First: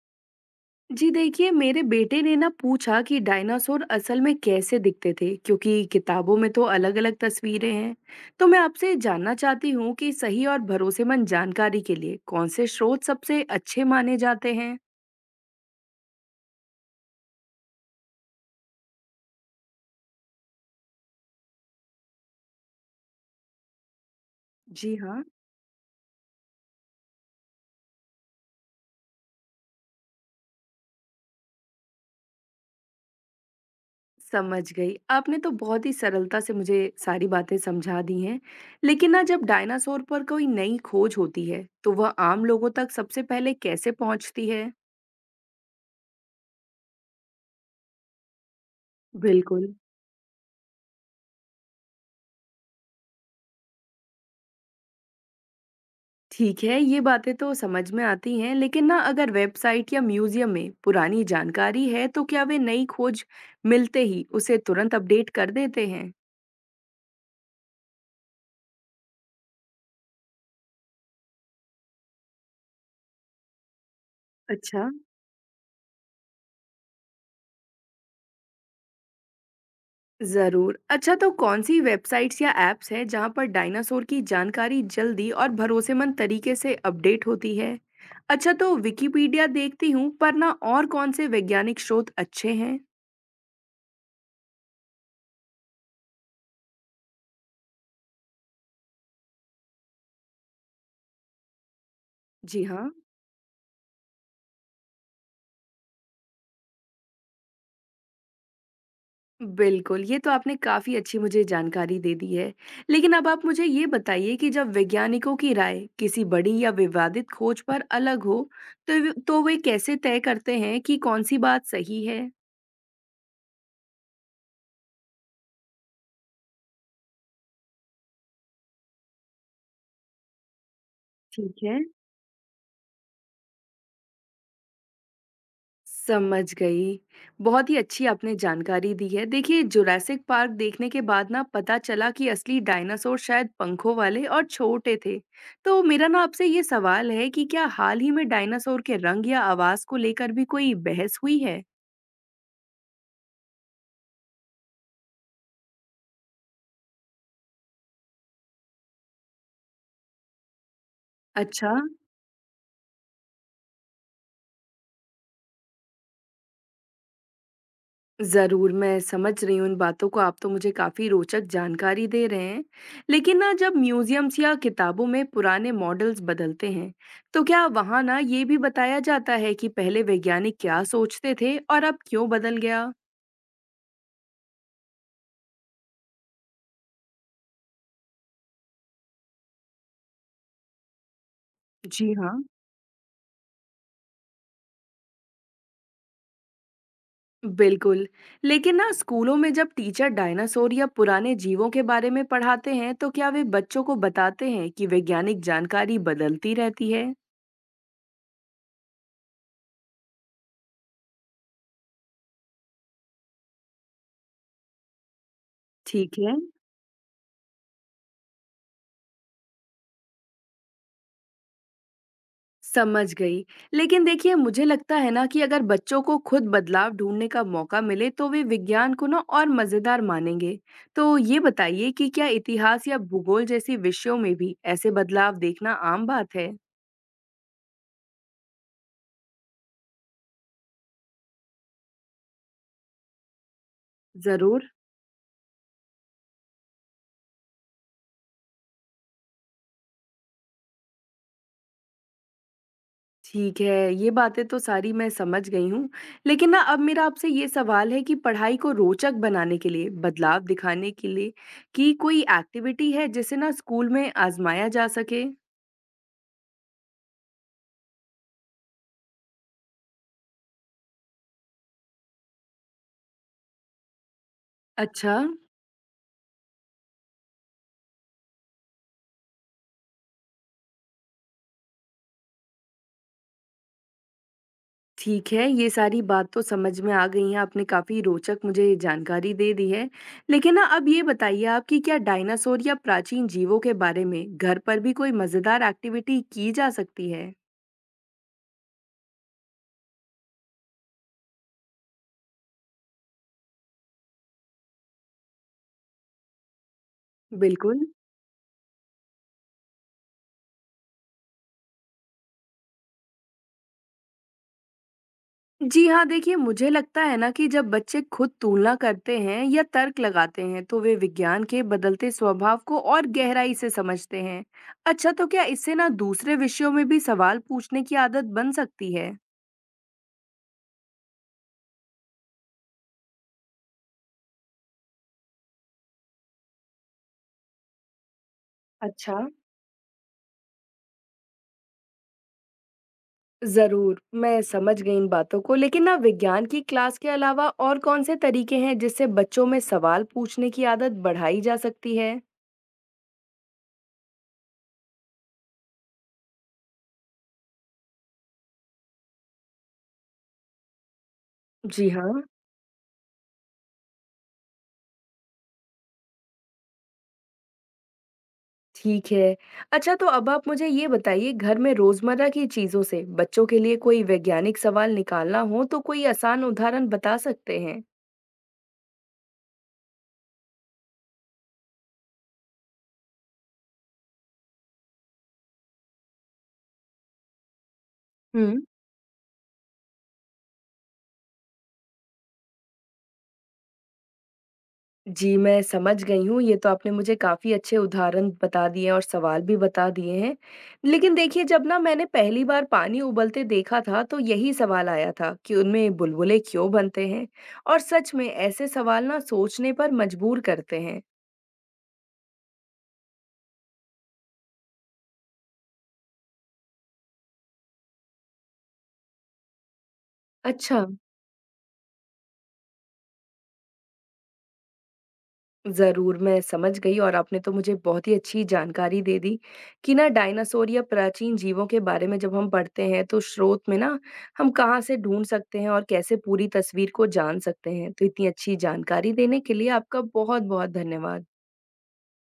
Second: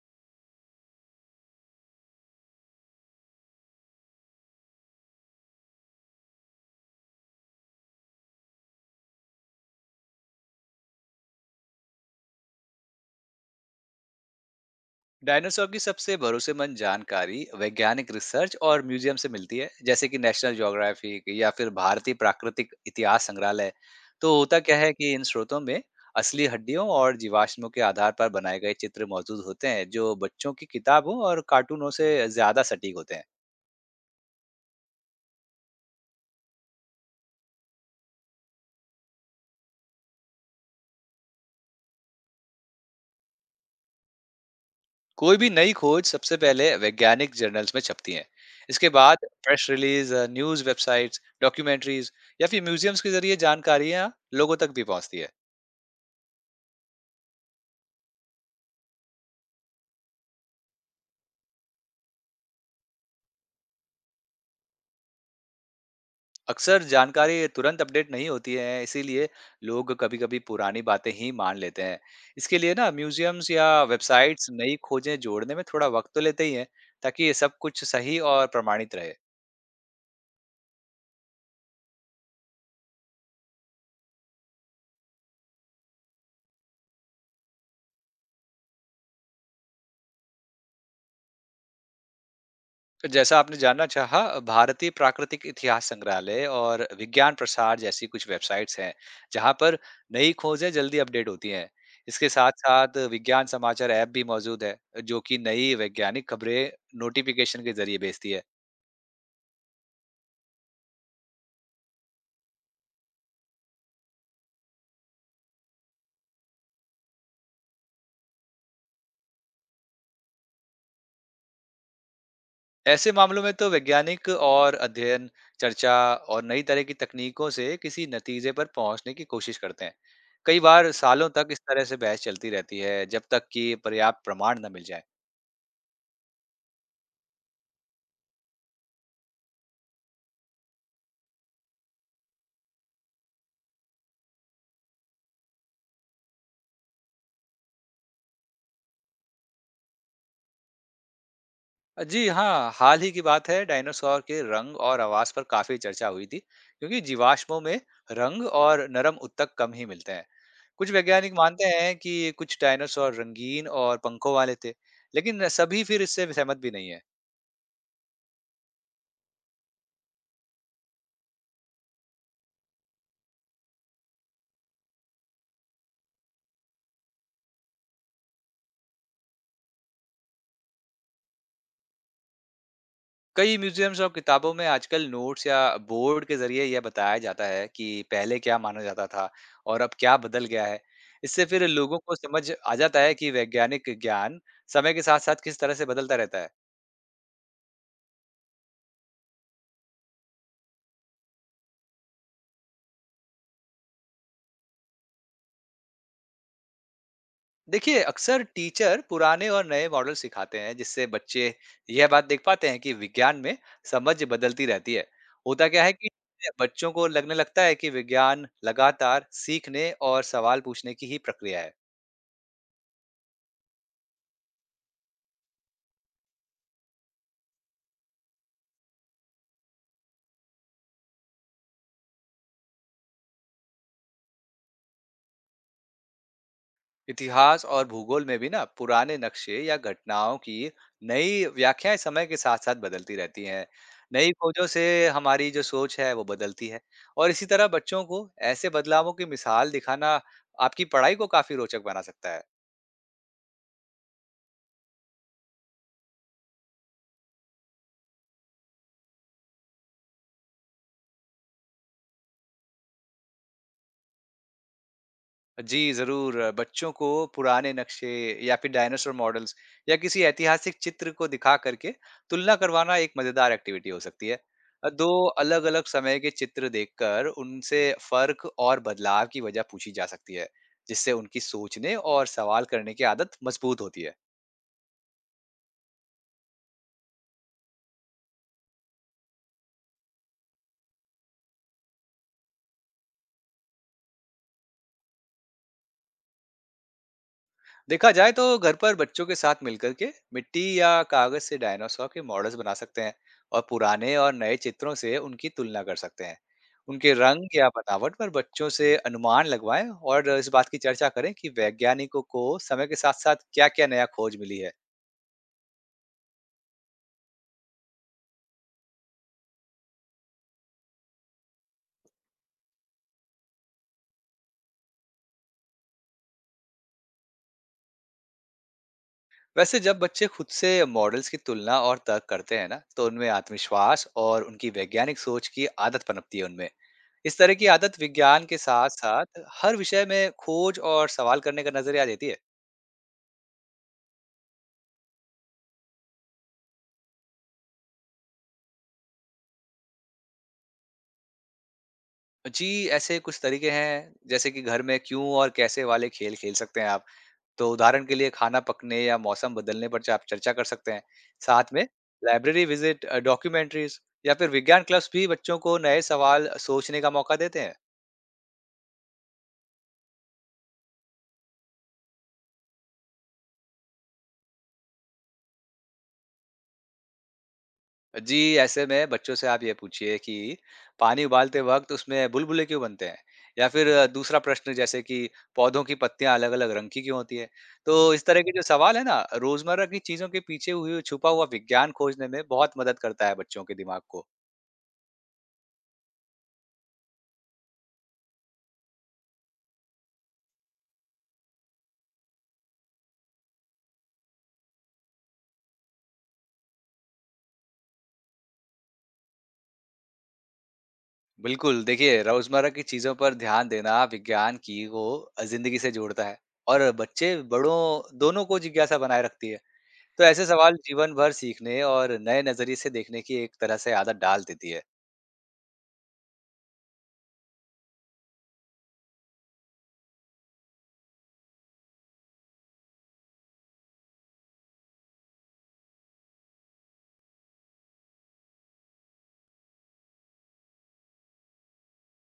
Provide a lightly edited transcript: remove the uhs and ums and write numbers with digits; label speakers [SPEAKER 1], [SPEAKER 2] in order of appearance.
[SPEAKER 1] जी देखिए, मेरे बेटे ने ना पूछा कि डायनासोर असल में कैसे दिखते थे, क्योंकि किताबों में तो अलग-अलग तस्वीरें हैं। तो मैं आपसे जानना चाहती हूँ कि सही और भरोसेमंद जानकारी के लिए कौन से स्रोत सबसे अच्छे माने जाते हैं?
[SPEAKER 2] डायनासोर की सबसे भरोसेमंद जानकारी वैज्ञानिक रिसर्च और म्यूजियम से मिलती है, जैसे कि नेशनल ज्योग्राफिक या फिर भारतीय प्राकृतिक इतिहास संग्रहालय। तो होता क्या है
[SPEAKER 1] जी
[SPEAKER 2] कि इन
[SPEAKER 1] हाँ,
[SPEAKER 2] स्रोतों में असली हड्डियों और जीवाश्मों के आधार पर बनाए गए चित्र मौजूद होते हैं, जो बच्चों की किताबों और कार्टूनों से ज्यादा सटीक होते हैं।
[SPEAKER 1] समझ गई। आपने तो बहुत ही सरलता से मुझे सारी बातें समझा दी हैं। लेकिन ना जब डायनासोर पर कोई नई खोज होती है, तो वह आम लोगों तक सबसे पहले कैसे पहुँचती है?
[SPEAKER 2] कोई भी नई खोज सबसे पहले वैज्ञानिक जर्नल्स में छपती है। इसके बाद प्रेस
[SPEAKER 1] बिल्कुल।
[SPEAKER 2] रिलीज, न्यूज वेबसाइट्स, डॉक्यूमेंट्रीज या फिर म्यूजियम्स के जरिए जानकारियां लोगों तक भी पहुंचती है।
[SPEAKER 1] ठीक है, ये बातें तो समझ में आती हैं, लेकिन ना अगर वेबसाइट या म्यूज़ियम में पुरानी जानकारी है, तो क्या वे नई खोज मिलते ही उसे तुरंत अपडेट कर देते हैं?
[SPEAKER 2] अक्सर जानकारी तुरंत अपडेट नहीं होती है, इसीलिए लोग कभी-कभी पुरानी बातें ही मान लेते हैं। इसके लिए ना म्यूजियम्स या वेबसाइट्स नई
[SPEAKER 1] अच्छा।
[SPEAKER 2] खोजें जोड़ने में थोड़ा वक्त तो लेते ही हैं, ताकि ये सब कुछ सही और प्रमाणित रहे।
[SPEAKER 1] ज़रूर। अच्छा, तो कौन-सी वेबसाइट्स या ऐप्स हैं, जहाँ पर डायनासोर की जानकारी जल्दी और भरोसेमंद तरीके से अपडेट होती है? अच्छा, तो विकिपीडिया देखती हूँ, पर ना और कौन से वैज्ञानिक स्रोत अच्छे हैं?
[SPEAKER 2] तो जैसा आपने जानना चाहा, भारतीय प्राकृतिक इतिहास संग्रहालय और विज्ञान प्रसार जैसी कुछ वेबसाइट्स हैं, जहाँ पर नई खोजें जल्दी अपडेट होती हैं। इसके साथ
[SPEAKER 1] जी हाँ।
[SPEAKER 2] साथ विज्ञान समाचार ऐप भी मौजूद है, जो कि नई वैज्ञानिक खबरें नोटिफिकेशन के जरिए भेजती है।
[SPEAKER 1] बिल्कुल, ये तो आपने काफ़ी अच्छी मुझे जानकारी दे दी है। लेकिन अब आप मुझे ये बताइए कि जब वैज्ञानिकों की राय किसी बड़ी या विवादित खोज पर अलग हो, तो व तो वे कैसे तय करते हैं कि कौन-सी बात सही है?
[SPEAKER 2] ऐसे मामलों में तो वैज्ञानिक और अध्ययन, चर्चा और नई तरह की तकनीकों से किसी नतीजे पर पहुंचने की कोशिश करते हैं। कई बार सालों तक इस
[SPEAKER 1] ठीक है।
[SPEAKER 2] तरह से बहस चलती रहती है, जब तक कि पर्याप्त प्रमाण न मिल जाए।
[SPEAKER 1] समझ गई। बहुत ही अच्छी आपने जानकारी दी है। देखिए, जुरासिक पार्क देखने के बाद ना पता चला कि असली डायनासोर शायद पंखों वाले और छोटे थे। तो मेरा ना आपसे ये सवाल है कि क्या हाल ही में डायनासोर के रंग या आवाज़ को लेकर भी कोई बहस हुई है?
[SPEAKER 2] जी हाँ, हाल ही की बात है, डायनासोर के रंग और आवाज पर काफी चर्चा हुई थी, क्योंकि जीवाश्मों में रंग और नरम ऊतक कम ही मिलते हैं। कुछ वैज्ञानिक मानते
[SPEAKER 1] अच्छा,
[SPEAKER 2] हैं कि कुछ डायनासोर रंगीन और पंखों वाले थे, लेकिन सभी फिर इससे सहमत भी नहीं है।
[SPEAKER 1] ज़रूर, मैं समझ रही हूँ इन बातों को, आप तो मुझे काफ़ी रोचक जानकारी दे रहे हैं। लेकिन ना जब म्यूज़ियम्स या किताबों में पुराने मॉडल्स बदलते हैं, तो क्या वहाँ ना ये भी बताया जाता है कि पहले वैज्ञानिक क्या सोचते थे और अब क्यों बदल गया?
[SPEAKER 2] कई म्यूजियम्स और किताबों में आजकल नोट्स या बोर्ड के जरिए यह बताया जाता है कि पहले क्या माना जाता था और अब क्या बदल गया है। इससे फिर लोगों
[SPEAKER 1] जी
[SPEAKER 2] को
[SPEAKER 1] हाँ,
[SPEAKER 2] समझ आ जाता है कि वैज्ञानिक ज्ञान समय के साथ साथ किस तरह से बदलता रहता है।
[SPEAKER 1] बिल्कुल। लेकिन ना स्कूलों में जब टीचर डायनासोर या पुराने जीवों के बारे में पढ़ाते हैं, तो क्या वे बच्चों को बताते हैं कि वैज्ञानिक जानकारी बदलती रहती है?
[SPEAKER 2] देखिए, अक्सर टीचर पुराने और नए मॉडल सिखाते हैं, जिससे बच्चे यह बात देख पाते हैं कि विज्ञान में समझ बदलती रहती है। होता क्या है कि
[SPEAKER 1] ठीक है।
[SPEAKER 2] बच्चों को लगने लगता है कि विज्ञान लगातार सीखने और सवाल पूछने की ही प्रक्रिया है।
[SPEAKER 1] समझ गई। लेकिन देखिए मुझे लगता है ना कि अगर बच्चों को खुद बदलाव ढूँढने का मौका मिले तो वे विज्ञान को ना और मज़ेदार मानेंगे। तो ये बताइए कि क्या इतिहास या भूगोल जैसे विषयों में भी ऐसे बदलाव देखना आम बात है?
[SPEAKER 2] इतिहास और भूगोल में भी ना पुराने नक्शे या घटनाओं की नई व्याख्याएं समय के साथ साथ बदलती रहती हैं। नई खोजों
[SPEAKER 1] ज़रूर।
[SPEAKER 2] से हमारी जो सोच है वो बदलती है, और इसी तरह बच्चों को ऐसे बदलावों की मिसाल दिखाना आपकी पढ़ाई को काफी रोचक बना सकता है।
[SPEAKER 1] ठीक है, ये बातें तो सारी मैं समझ गई हूँ। लेकिन ना अब मेरा आपसे ये सवाल है कि पढ़ाई को रोचक बनाने के लिए, बदलाव दिखाने के लिए, कि कोई एक्टिविटी है जिसे ना स्कूल में आज़माया जा सके?
[SPEAKER 2] जी, ज़रूर। बच्चों को पुराने नक्शे या फिर डायनासोर मॉडल्स या किसी ऐतिहासिक चित्र को दिखा करके तुलना करवाना एक मज़ेदार एक्टिविटी हो सकती है। 2
[SPEAKER 1] अच्छा।
[SPEAKER 2] अलग-अलग समय के चित्र देखकर उनसे फ़र्क और बदलाव की वजह पूछी जा सकती है, जिससे उनकी सोचने और सवाल करने की आदत मज़बूत होती है।
[SPEAKER 1] ठीक है, ये सारी बात तो समझ में आ गई है, आपने काफ़ी रोचक मुझे जानकारी दे दी है। लेकिन ना अब ये बताइए आप कि क्या डायनासोर या प्राचीन जीवों के बारे में घर पर भी कोई मज़ेदार एक्टिविटी की जा सकती है?
[SPEAKER 2] देखा जाए तो घर पर बच्चों के साथ मिलकर के मिट्टी या कागज से डायनासोर के मॉडल्स बना सकते हैं, और पुराने और नए चित्रों से उनकी तुलना कर सकते हैं। उनके रंग या
[SPEAKER 1] बिल्कुल।
[SPEAKER 2] बनावट पर बच्चों से अनुमान लगवाएं और इस बात की चर्चा करें कि वैज्ञानिकों को समय के साथ साथ क्या क्या नया खोज मिली है।
[SPEAKER 1] जी हाँ, देखिए मुझे लगता है ना कि जब बच्चे खुद तुलना करते हैं या तर्क लगाते हैं, तो वे विज्ञान के बदलते स्वभाव को और गहराई से समझते हैं। अच्छा, तो क्या इससे ना दूसरे विषयों में भी सवाल पूछने की आदत बन सकती है?
[SPEAKER 2] वैसे जब बच्चे खुद से मॉडल्स की तुलना और तर्क करते हैं ना, तो उनमें आत्मविश्वास और उनकी वैज्ञानिक सोच की आदत पनपती है उनमें। इस तरह की आदत विज्ञान के साथ
[SPEAKER 1] अच्छा।
[SPEAKER 2] साथ हर विषय में खोज और सवाल करने का नजरिया देती है।
[SPEAKER 1] ज़रूर, मैं समझ गई इन बातों को, लेकिन ना विज्ञान की क्लास के अलावा और कौन-से तरीके हैं जिससे बच्चों में सवाल पूछने की आदत बढ़ाई जा सकती है?
[SPEAKER 2] जी, ऐसे कुछ तरीके हैं, जैसे कि घर में क्यों और कैसे वाले खेल खेल सकते हैं आप। तो उदाहरण के लिए खाना पकने या मौसम बदलने पर आप चर्चा कर सकते हैं। साथ में
[SPEAKER 1] जी हाँ।
[SPEAKER 2] लाइब्रेरी विजिट, डॉक्यूमेंट्रीज या फिर विज्ञान क्लब्स भी बच्चों को नए सवाल सोचने का मौका देते हैं।
[SPEAKER 1] ठीक है। अच्छा, तो अब आप मुझे ये बताइए घर में रोज़मर्रा की चीज़ों से बच्चों के लिए कोई वैज्ञानिक सवाल निकालना हो तो कोई आसान उदाहरण बता सकते हैं?
[SPEAKER 2] जी, ऐसे में बच्चों से आप ये पूछिए कि पानी उबालते वक़्त उसमें बुलबुले क्यों बनते हैं? या फिर दूसरा प्रश्न, जैसे कि पौधों की पत्तियाँ अलग-अलग रंग की क्यों होती है? तो इस तरह के
[SPEAKER 1] हुँ।
[SPEAKER 2] जो सवाल है ना, रोज़मर्रा की चीज़ों के पीछे हुए छुपा हुआ विज्ञान खोजने में बहुत मदद करता है बच्चों के दिमाग को।
[SPEAKER 1] जी, मैं समझ गई हूँ। ये तो आपने मुझे काफ़ी अच्छे उदाहरण बता दिए हैं और सवाल भी बता दिए हैं। लेकिन देखिए जब ना मैंने पहली बार पानी उबलते देखा था तो यही सवाल आया था कि उनमें बुलबुले क्यों बनते हैं? और सच में ऐसे सवाल ना सोचने पर मजबूर करते हैं।
[SPEAKER 2] बिल्कुल, देखिए, रोज़मर्रा की चीज़ों पर ध्यान देना विज्ञान की को ज़िंदगी से जोड़ता है, और बच्चे बड़ों दोनों को जिज्ञासा बनाए रखती है। तो ऐसे सवाल
[SPEAKER 1] अच्छा।
[SPEAKER 2] जीवन भर सीखने और नए नज़रिए से देखने की एक तरह से आदत डाल देती है।
[SPEAKER 1] ज़रूर, मैं समझ गई और आपने तो मुझे बहुत ही अच्छी जानकारी दे दी कि ना डायनासोर या प्राचीन जीवों के बारे में जब हम पढ़ते हैं तो स्रोत में ना हम कहाँ से ढूँढ सकते हैं और कैसे पूरी तस्वीर को जान सकते हैं। तो इतनी अच्छी जानकारी देने के लिए आपका बहुत-बहुत धन्यवाद।